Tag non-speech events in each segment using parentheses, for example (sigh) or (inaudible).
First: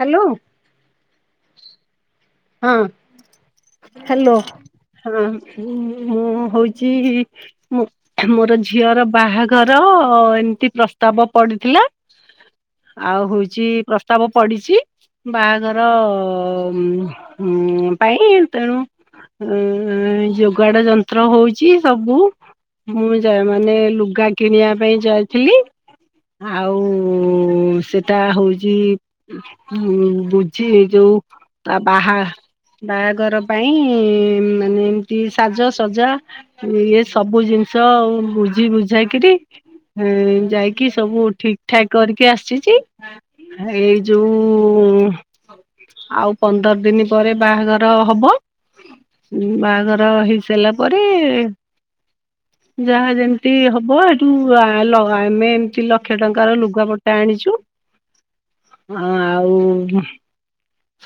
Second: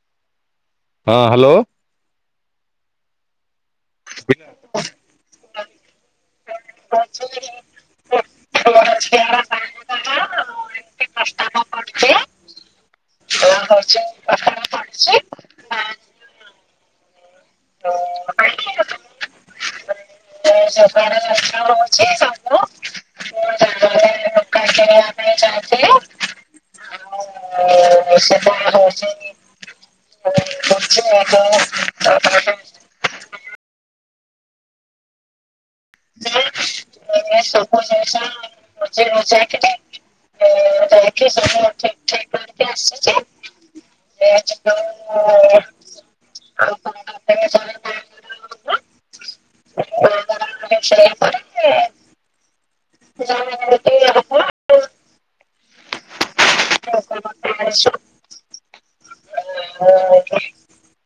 Hello. ହଁ hello. ହଁ hello ହଁ ମୁଁ ହୋଉଛି ମୋ ମୋର ଝିଅର ବାହାଘର ଏମିତି ପ୍ରସ୍ତାବ ପଡିଥିଲା। ଆଉ ହୋଉଛି ପ୍ରସ୍ତାବ ପଡିଛି ବାହାଘର ହୁଁ ପାଇଁ ତେଣୁ ଉଁ ଯୋଗାଡ ଯନ୍ତ୍ର ହଉଛି ସବୁ ମୁଁ ଯାଏ ମାନେ ଲୁଗା କିଣିବା ପାଇଁ ଯାଇଥିଲି। ଆଉ ସେଟା ହଉଛି ଛି ଯୋଉ ବାହା ବାହାଘର ପାଇଁ ମାନେ ଟି ସାଜସଜା ଯେ ଇଏ ସବୁ ଜିନିଷ ବୁଝି ବୁଝାକିରି ହୁଁ ଯାଇକି ସବୁ ଠିକ ଠାକ କରିକି ଆସିଛି। ଏଇ ସବୁ ଜିନିଷ ଯୋଉ ଚାଲିଛି। ଆଉ ପ ହଁ ପନ୍ଦର ଦିନ ପରେ ବାହାଘର ହବ ବାହାଘର ହେଇସାରିଲା ପରେ (inaudible) ଯାହା ଯେମିତି ହବ ଏଠୁ ଆ ଲ ଆମେ ଏମତି ଲକ୍ଷେ ଟଙ୍କାର ଲୁ (unintelligible) ହଁ ଆଉ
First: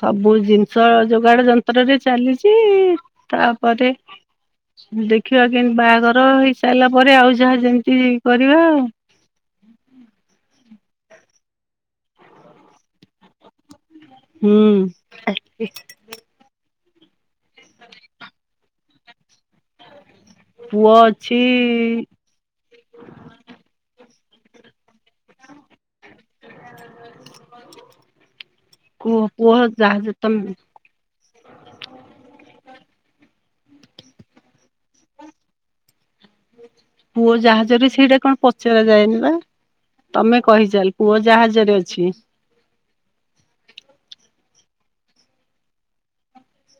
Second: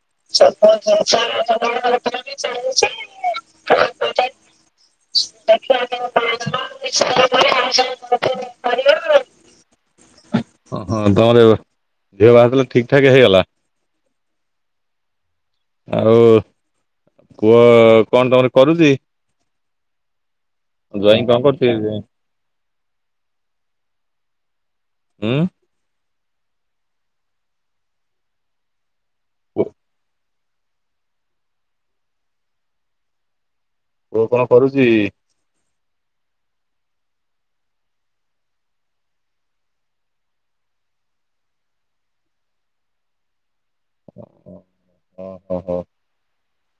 ସବୁ ଜିନିଷ ଯୋଗାଡ ଯନ୍ତ୍ରରେ (unintelligible) ଚାଲିଛି ଆଁ ତାପରେ ହଁ ତମର ଦେଖିବା କେମିତି ବାହାଘର ଏ ହେଇସାରିଲା ପରେ ବ ଆଉ ଯାହା ଯେମିତି ଝିଅ କରିବା ଆଉ। ବାହାଘର ତାହାଲେ ଠିକ ଠାକ ହେଇଗଲା? ହୁଁ (unintelligible) ଆଉ ପୁଅ କଣ ତମର କରୁଛି ପୁଅ ଜଇଁ ଅଛି କଣ କରୁଛି ଜଇଁ? ଉଁ। (unintelligible) ଓହ ପୁହ ଯାହା ଯେ ତମ ପୁଅ କଣ କରୁଛି? ପୁଅ ଜାହାଜରେ ସେଇଟା କଣ ପଚରା ଯାଏନି ବା। ତମେ କହିଚାଲ ପୁଅ ଜାହାଜରେ ଅଛି। ଓହୋ ହ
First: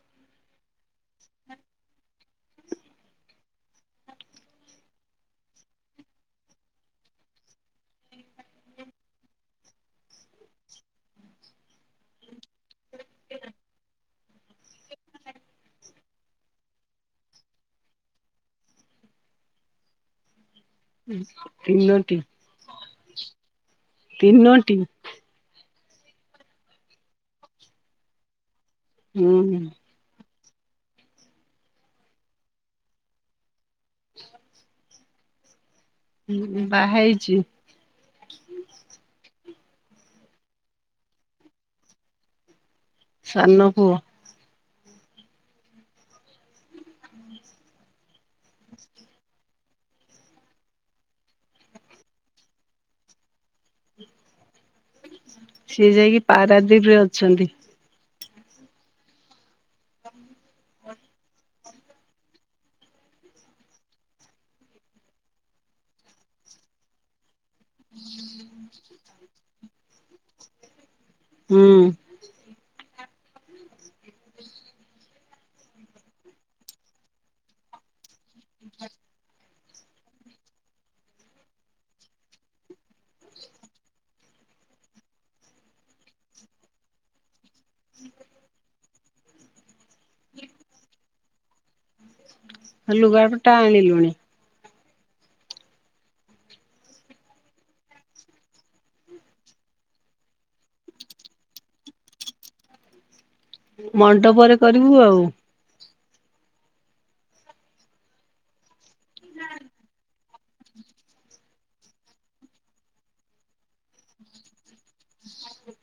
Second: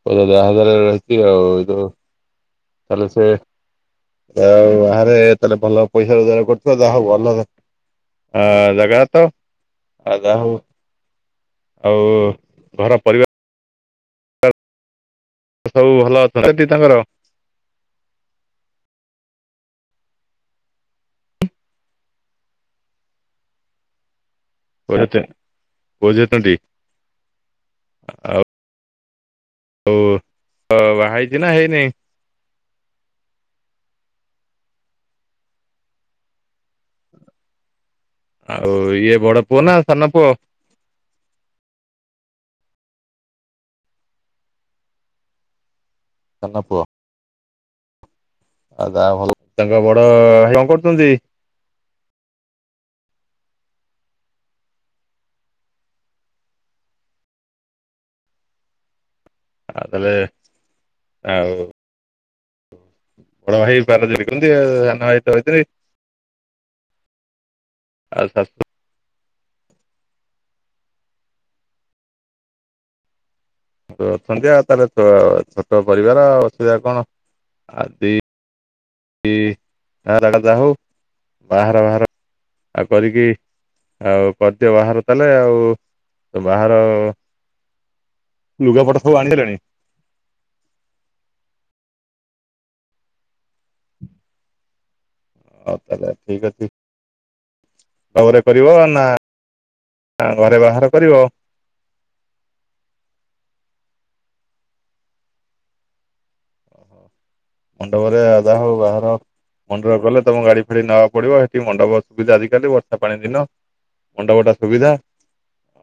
ପୁଅ ତ ଜାହାଜରେ ରହିଛି ଆଉ ଯୋଉ ତାହେଲେ ସେ ଆଉ ବାହାରେ ତାହେଲେ ଭଲ ପଇସା ରୋଜଗାର କରୁଥିବ ଯାହାହୋଉ ଭଲ ହଁ ଜାଗା ତ ଆ ଯାହାହୋଉ ଆଉ ଘର ପରିବା ସବୁ ଭଲ ଅଛନ୍ତି ସେଠି ତାଙ୍କର? ତିନୋଟି ତିନୋଟି। ପୁଅ ଝିଅ ତିନ ପୁଅ ଝିଅ ଟି ଆଉ ହୁଁ ତୁ ବାହାହେଇଛୁ ନା ହେଇନି ଆଛା ହଁ ବାହାହେଇଛି ଆଉ ଇଏ ବଡ଼ ପୁଅ ନା ସାନ ପୁଅ ସାନ ପୁଅ ସାନ ପୁଅ ଆଉ ଭଲ ତାଙ୍କ ବଡ଼ କଣ କରୁଛନ୍ତି ସିଏ ଯାଇକି ପାରାଦୀପିରେ ଅଛନ୍ତି ଆଉ ତାହେଲେ ଆଉ ବଡ଼ ଭାଇ ପାରାଦୀପିରେ କରନ୍ତି ଆଉ ସାନ ଭାଇ ଆସୁ ଛଛ ହୁଁ ଅଛନ୍ତି ଆଉ ତାହେଲେ ଛୋଟ ପରିବାର ଅସୁବିଧା କଣ ଆଦି ହ ତାର ଯାଆ ହଉ ବାହାର ବାହାର ଆଉ କରିକି ଆଉ କରିଦିଅ ବାହାର ତାହେଲେ ଆଉ ବାହାର ଲୁଗାପଟ ସବୁ ଆଣିିଲଣି ଲୁଗାପଟା ଆଣିଲୁଣି ହଉ ତାହେଲେ ଠିକ୍ ଅଛି ମଣ୍ଡପରେ କରିବ ନା ଘରେ ବାହାଘର କରିବ ମଣ୍ଡପରେ କରିବୁ ଆଉ ମଣ୍ଡପରେ ଯାହା ହଉ ବାହାଘର ମଣ୍ଡପରେ କଲେ ତମ ଗାଡ଼ି ଫାଡି ନବା ପଡ଼ିବ ସେଠି ମଣ୍ଡପ ସୁବିଧା ଆଜିକାଲି ବର୍ଷ ପାଣି ଦିନ ମଣ୍ଡପ ଟା ସୁବିଧା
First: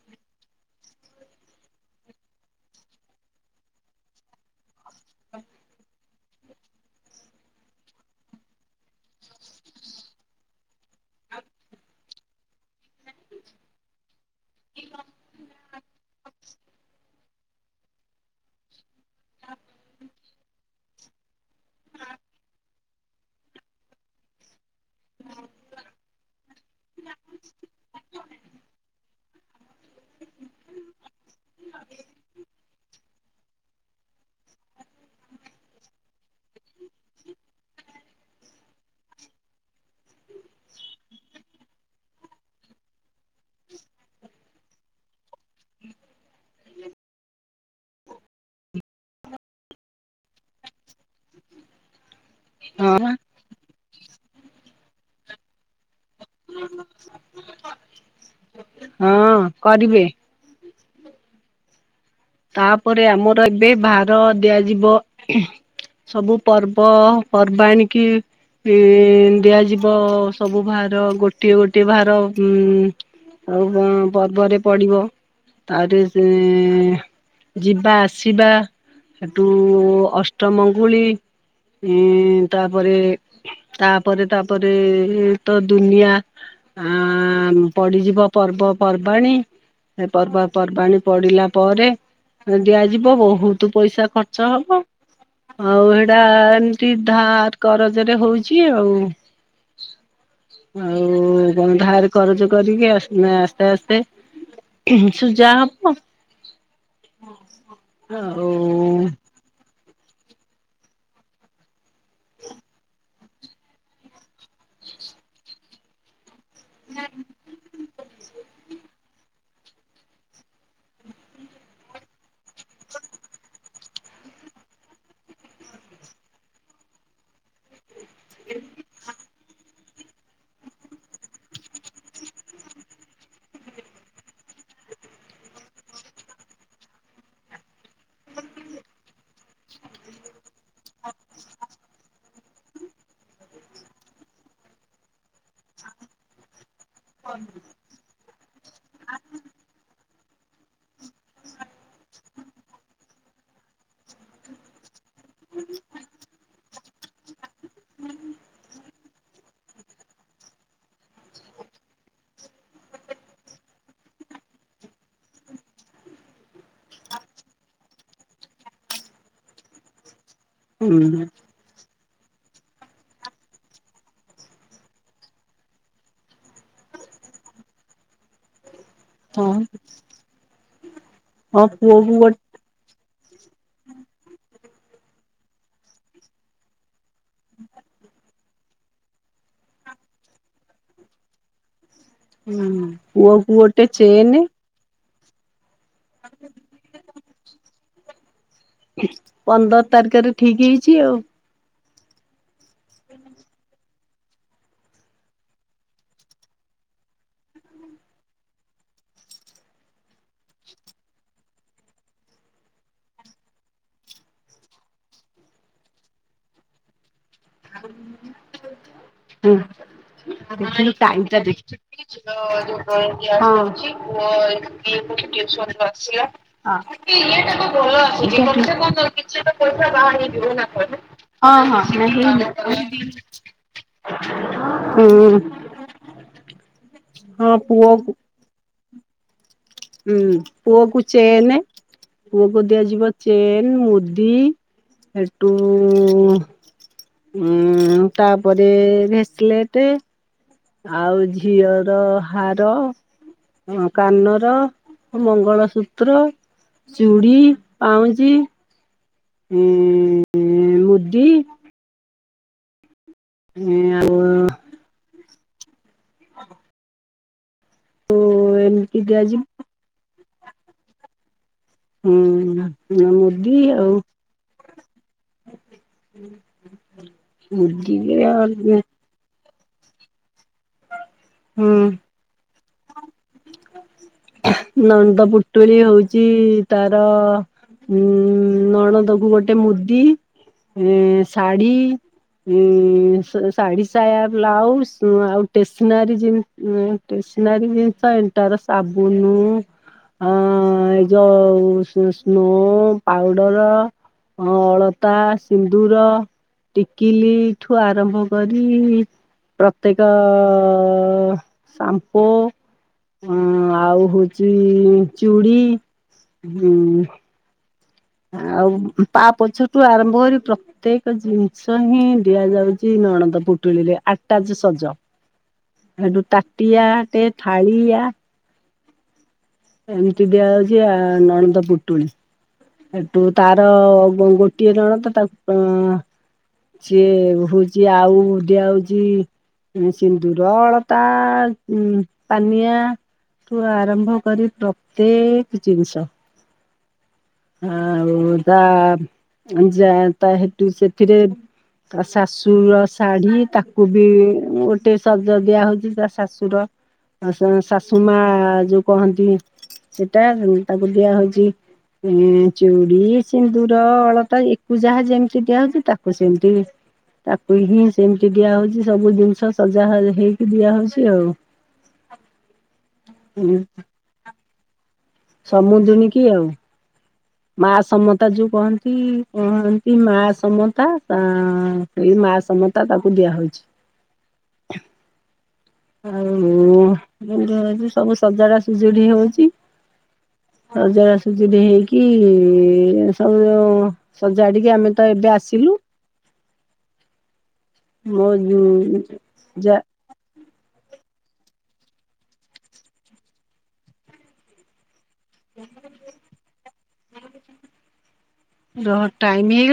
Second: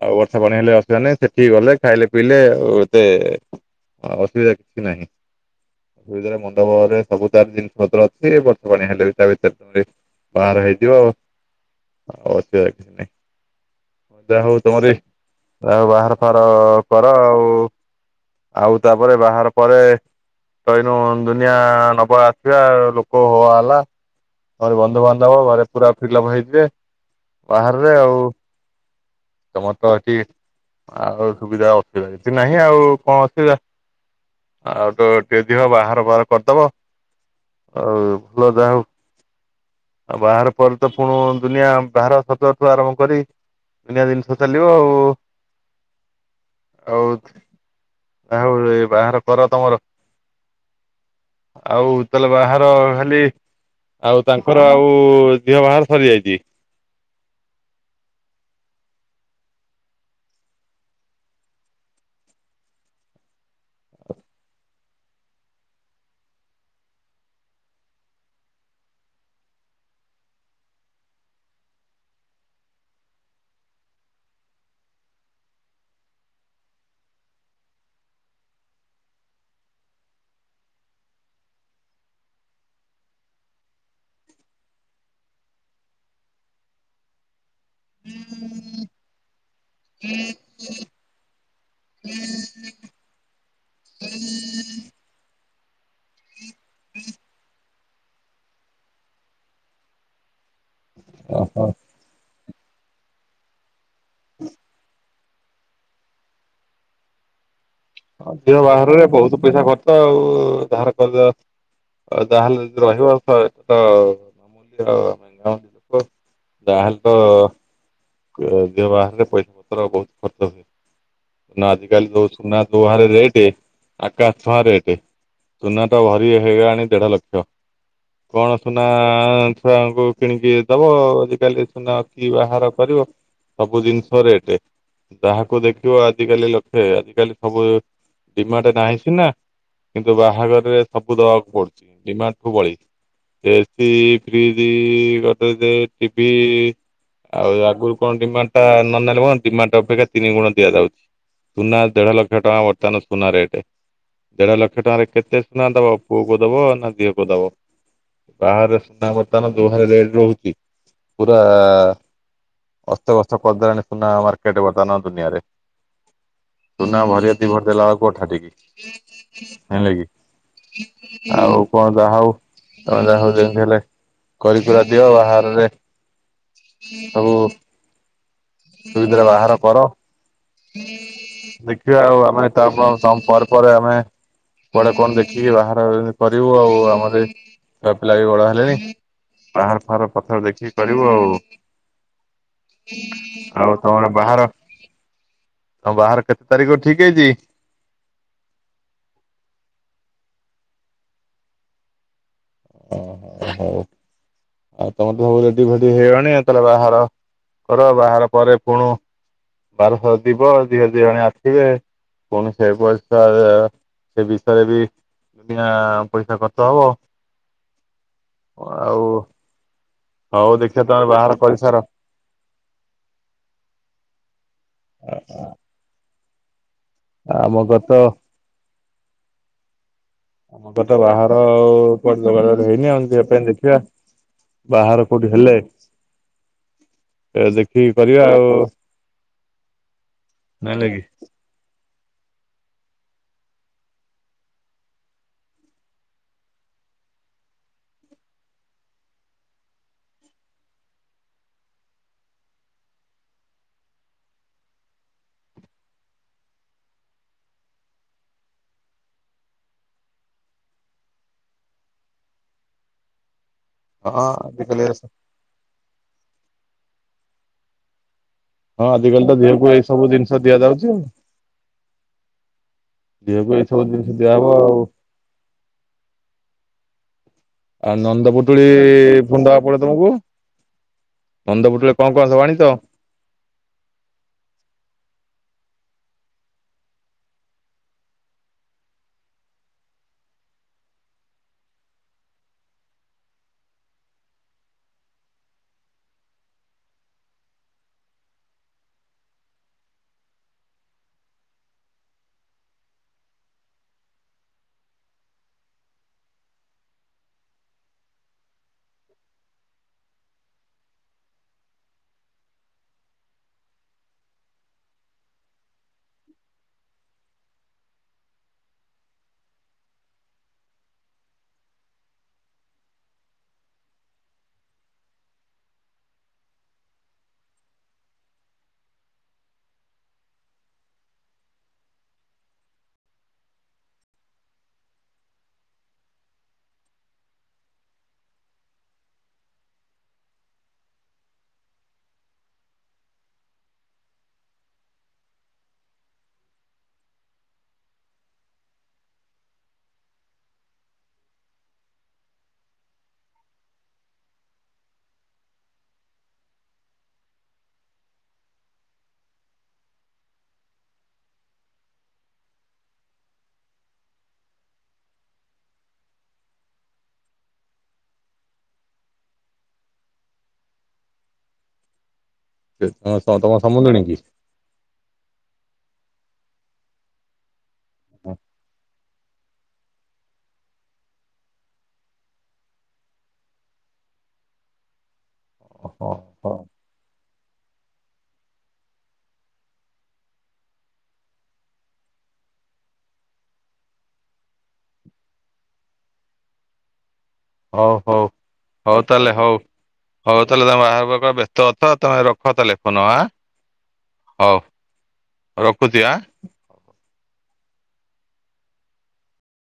ଆଉ ବର୍ଷା ପାଣି ହେଲେ ଅସୁବଧା ନାହିଁ ସେଠିକି ଗଲେ ଖାଇଲେ ପିଇଲେ ଆଉ ଏତେ ଆଉ ଅସୁବିଧା କିଛି ନାହିଁ ହଁ ମଣ୍ଡପଳରେ ସବୁ ତାର ଜିନିଷ ପତ୍ର ଅଛି ବର୍ଷ ପାଣି ହେଲେ ବି ତା ଭିତରେ ବାହାଘର ହେଇଯିବ ଆଉ ଅସୁବିଧା କିଛି ନାଇଁ ଯାହା ହଉ ତମରି ଯାହା ହଉ ବାହାଘର ଫାଘର କର ଆଉ ଆଉ ତାପରେ ବାହାର ପରେ କଇନୁ ଦୁନିଆ ନବଳ ଆସିବା ଆଉ ଲୋକ ହେଅ ହାଲା ଘରେ ବନ୍ଧୁବାନ୍ଧବ ଘରେ ପୁରା ଫିଲଅପ୍ ହେଇଥିବେ ବାହଘରେ ଆଉ ତମର ତ ସେଠି ଆଉ ସୁବିଧା ଅସୁବିଧା କିଛି ନାହିଁ ଆଉ କଣ ଅସୁବିଧା ଆଉ ତୋ ଦିଅର ବାହାଘର ଫାଘହାର କରିଦବ ଆଉ ପୁଅ ଯାହା ହଉ ଆଉ ବାହାଘର ପରେ ତ ପୁଣି ଦୁନିଆ ବାହାଘର ସଜଠୁ ଆରମ୍ଭ କରି ଦନିଆ ଜିନିଷ ଚାଲିବ ଆଉ ଆଉ ଯାହଉ ଏ ବାହାଘର ପରେ ତମର ଆଉ ତାହେଲେ ବାହାଘର ହଁ ଖାଲି ଆଉ ତାଙ୍କର ଆଉ ଝିଅ ବାହାଘର ସରି ଯାଇଛି ହଁ କରିବେ ତାପରେ ଆମର ଏବେ ଭାର ଦିଆଯିବ ସବୁ ପର୍ବ ପର୍ବା ଆଣିକି ଇଁ ଦିଆଯିବ ସବୁ ଭାର ଗୋଟିଏ ଗୋଟିଏ ଭାର ଉଁ ଆଉ ପ-ପର୍ବରେ ପଡିବ ତାରେ ସେ ଯିବା ଆସିବା ହେଠୁ ଅଷ୍ଟମଙ୍ଗୁଳି ଏଁ ତାପରେ ତାପରେ ତାପରେ ତ ଦୁନିଆ ଆଁ ପଡିଯିବ ପର୍ବପର୍ବାଣୀ। ସେ ପର୍ବ ପର୍ବାଣୀ ପଡିଲା ପରେ ତ ଦିଆଯିବ ବହୁତୁ ପଇସା ଖର୍ଚ୍ଚ ହବ। ଆଉ ଏଟା ଏମତି ଧାର କରଜରେ ହଉଚି ଆଉ। ଆଉ ଓହୋ। ବନ୍ଧା ର୍ କରଜ କରିକି ଆସ୍ନ ଆସ୍ତେ ଆସ୍ତେ ସୁଯା ହବ। ଅଁ ହଁ। ହଁ ଝିଅ ବାହଘରରେ ବହୁତୁ ପଇସା ଖର୍ଚଆଉ ଧାର କରଜ ଆ ଯାହାହେଲେ ତ ରହିବ (inaudible) ଯହାଲେ ତ ଏ ଝିଅ ବାହଘରରେ ପଇସା ପତ୍ର ବହୁତ ଖର୍ଚ୍ଚ ହୁଏ। ନା ଆଜିକାଲି ଯୋ ସୁନା ଯୋ ହରରେ ରେଟେ ଆକାଶଛୁଆଁ ରେଟେ। ସୁନା ଟା ଭରି ହେଇଗଲାଣି ଦେଢଲକ୍ଷ କଣ ସୁନା ଛୁଆଙ୍କୁ କିଣିକି ଦବ ଆଜିକାଲି ସୁନା କି ବାହାଘର କରିବ। ସବୁ ଜିନିଷ ରେଟେ ଯାହାକୁ ଦେଖ୍ ଦେଖିବ ଆଜିକାଲି ଲକ୍ଷେ ଆଜିକାଲି ସବୁ ଡିମାଣ୍ଟ ନାହିଁ ସିନା କିନ୍ତୁ ବାହାଘରରେ ସବୁ ଦବାକୁ ପଡୁଚି ଡିମାଣ୍ଡଠୁ ବଳି। ସେ ଏସି ଫ୍ରିଜି ଗଡରେଜେ ଟିଭିି ଆଉ ଆଗରୁ କଣ ଡିମାଣ୍ଡ ଟା ନ ନେଲେ କଣ ଡିମାଣ୍ଡ ଅପେକ୍ଷା ତିନି ଗୁଣ ଦିଆଯାଉଚି। ସୁନା ଦେଢଲକ୍ଷ ଟଙ୍କା ବର୍ତ୍ତମାନ ସୁନା ରେଟେ। ଦେଢଲକ୍ଷ ଟଙ୍କାରେ କେତେ ସୁନା ଦବ ପୁଅକୁ ଦବ ନା ଝିଅକୁ ଦବ। ବାହାଘରରେ ସୁନା ବର୍ତ୍ତମାନ ଯୋଉହାରେ ରେଟ୍ ରହୁଚି ପୁରା ଅସ୍ତବସ୍ତ କରିଦେଲାଣି ସୁନା ମାର୍କେଟ ବର୍ତ୍ତାନ ଦୁନିଆରେ। ସୁନା ଭରିଏ ଦିଭରି ଦେଲା ବେଳକୁୁ ଅଠାଠିକି ଯାଇଁଲ କି? ହୁଁ ଆଉ ପ ଯାହା ହଉ ତମେ ଯାହା ହଉ ଯେମିତି ହେଲେ କରିିକୁରା ଦିଅ ବାହହାରରେ ସବୁ ସୁବିଧାରେ ହଁ ବାହାଘର କର। ହଁ ଦେଖିବା ପୁଅକୁ ଆଉ ଗୋ ଆମେ ତା ପ-ପ-ପରେ ପରେ ଆମେ ପରେ କଣ ଦେଖିକି ବାହାଘର କରିବୁ ଆଉ। ଆମର ଏ ଛୁଆପିଲା ବି ବଡ ହେଲେଣି। ବାହାଘର ଫାହାଘର ପଛରେ ଦେଖିକି କରିବୁ ଆଉ। ପୁଅକୁ ଆଉ ଗୋଟେ ତମର ଚେନ୍ ବାହାଘର ତମ ବାହାଘର କେତେ ତାରିଖକୁ ଠିକ୍ ହେଇଚି? ପନ୍ଦର ତାରିକେରେ ଠିକ ହେଇଚି ଆଉ। ଓହୋ ହଉ ଆଉ ତମର ତ ରେଡି ଫେଡି ହେଇଗଲଣି ତାହଲେ ବାହାଘର କର ବାହାଘର ପରେ ପୁ-ଭାରଫାର ଯିବ ଝିଅ ଝିଆଣିଆ ଆସିବେ। ପୁଣ ସେ ପଇସା ସେ ବିଷୟରେ ବି କିଣା ପଇସା ଖର୍ଚ୍ଚ ହବ। (unintelligible) ଅ-ଆଉ ହୁଁ (inaudible) ଟାଇମ ଟା କରିସାର ଦେଖିଛକି? ସକାଳୁ ଯୋଉ ଗ୍ୟାସ୍ ସରିଚି। ପୁଅ ଏଇନୁ ଟିଉସନ ରୁ ଆସିଲା। ଇଏ ଆମ ତାଙ୍କ ଗତ ଭଲ ଆସିଚି ଖଚ୍ଚ କଣ ତ କିଛି ତ ପଇସା ବାହାରି ହେଇଯିବନା କହିଲେ। ଆଉ କରଜ ବାରଜ ହେଇନି ଆଉ ଝିଅ ପାଇଁ ଦେଖିଆ। ବାହାଘର ହୁଁ କୋଉଠି ହେଲେ ଏ ହଁ ଦେଖିକି ପୁଅକୁ କରିବା ଆଉ। ହୁଁ ନାଇଁଲେ ପୁଅକୁ କି ଚେନ୍ ପୁଅକୁ ଦିଆଯିବ ଚେନ୍ ମୁଦି। ସେ ଟୁ ଉ ଉ ହୁଁ ତାପରେ ଭେସଲେଟେ। ଆଉ ଝିଅର ହାର ହଁ କାନର ମଙ୍ଗଳସୂତ୍ର ଚୁଡ଼ି ପାଉଁଜି ହୁଁ ହୁଁ ମୁଦି ହଁ ଆଉ ହଁ ନେକ୍ଲସ୍ ହଁ ହଁ। ହଁ ଏମିତି ଆଜିକାଲି ଦିଆଯିବ ଝିଅକୁ ଏଇ ସବୁ ଜିନିଷ ଦିଆଯାଉଛି ହୁଁ ଆଉ। ଏବେ ଏ ସବୁ ଜିନିଷ ଦିଆହବ ଆଉ। ହୁଁ ହୁଁ ହୁଁ ହୁଁ ହୁଁ। ଆଉ ନଣନ୍ଦ ପୁଟୁଳି କଣ ଦବା ତମକୁ ନଣନ୍ଦ ପୁଟୁଳି କଣ କଣ ସବ ଆଣି ତ ନଣନ୍ଦ ପୁଟୁଳି ହଉଛି ତାର ହୁଁ ନଣନ୍ଦକୁ ଗୋଟେ ମୁଦି ଶାଢ଼ୀ ଶାଢ଼ୀ ସାୟା ବ୍ଲାଉଜ ଆଉ ଷ୍ଟେସନାରୀ ଜିନି ଷ୍ଟେସନରୀ ଜିନିଷ ଏଣ୍ଟାର ସାବୁନ ଆ ଏ ଯଉ ସୁ ସ୍ନୁ ପାଉଡର ହଁ ଅଳତା ସିନ୍ଦୁର ଟିକିଲି ଠୁ ଆରମ୍ଭ କରି ପ୍ରତ୍ୟକ ଶମ୍ପୋ ହୁଁ ଆଉ ହଉଚ ଚୁଡି ହୁଁ ଆଉ ପା ପଛଠୁ ଆରମ୍ଭ କରି ପ୍ରତ୍ୟେକ ଜିନିଷ ହିଁ ଦିଆଯାଉଛି ନଣଦ ପୁଟୁଳିରେ ଆଟାଜ ସଜ। ହେଟୁ ତାଟିଆ ଟେ ଥାଳିଆ ଏମିତି ଦିଆଯାଉଛି ଆ ନଣନ୍ଦ ପୁଟୁଳି। ହେଟୁ ତାର ଗୋ ଗୋଟିଏ ନଣନ୍ଦ ତାକୁ ସିଏ ହଉଛି ଆଉ ଦିଆ ହଉଛି ହୁଁ ସିନ୍ଦୁର ଅଳତା ଉଁ ପାନିଆ ଏଠୁ ଆରମ୍ଭ କରି ପ୍ରତ୍ୟେକ ଜିନିଷ। ଆଉ ତା ଯା ତା ହେତୁ ସେଥିରେ ତା ଶାଶୁର ଶାଢୀ ତାକୁ ବି ଗୋଟେ ଶଜ ଦିଆ ହଉଛି ତା ଶାଶୁର। ଶାଶୁ ମା ଯୋଉ କହନ୍ତି ସେଟା ତାକୁ ଦିଆ ହଉଛି। ଏ ଚୁଡି ସିନ୍ଦୁର ଅଳତା ୟାକୁ ଯାହା ଯେମିତି ଦିଆହଉଛି ତାକୁ ସେମିତି ତାକୁ ହିଁ ସେମିତି ଦିଆ ହଉଛି ସବୁ ଜିନିଷ ସଜା ହେଇକି ଦିଆ ହଉଛି ଆଉ ତ ତ ତମ ସମୁନ୍ଧୁଣୀ କି? ସମୁଦ୍ରଣୀ କି ଆଉ ମା ସମତା ଯୋଉ କହନ୍ତି? ହ ଏମତି ମା ସମତା ସେଇ ମା ସମତା ତାକୁ ଦିଆହଉଛି। ଓହୋ ଆଉ ହୋ ଏମତି ହଉଛି ସବୁ ସଜାଡା ସଜୁଡି ହଉଛି। ରଜ ଆସୁଛି (unintelligible) ହେଇ। କି ସବୁ ସଜାଡିକି ଆମେ ତ ଏବେ ଆସିଲୁ। ହଉ ହଉ- ମୋ ହଉ ତାହେଲେ ହଉ। ଯା ହଉ ତାହେଲେ ତମେ ବାହାହେବା ପାଇଁ ବ୍ୟସ୍ତ ଅତ, ତମେ ରଖ ତାହେଲେ ଫୋନ ଆଁ। ହଉ ରଖୁଛି ଆଁ। ରହ ଟାଇମ ହେ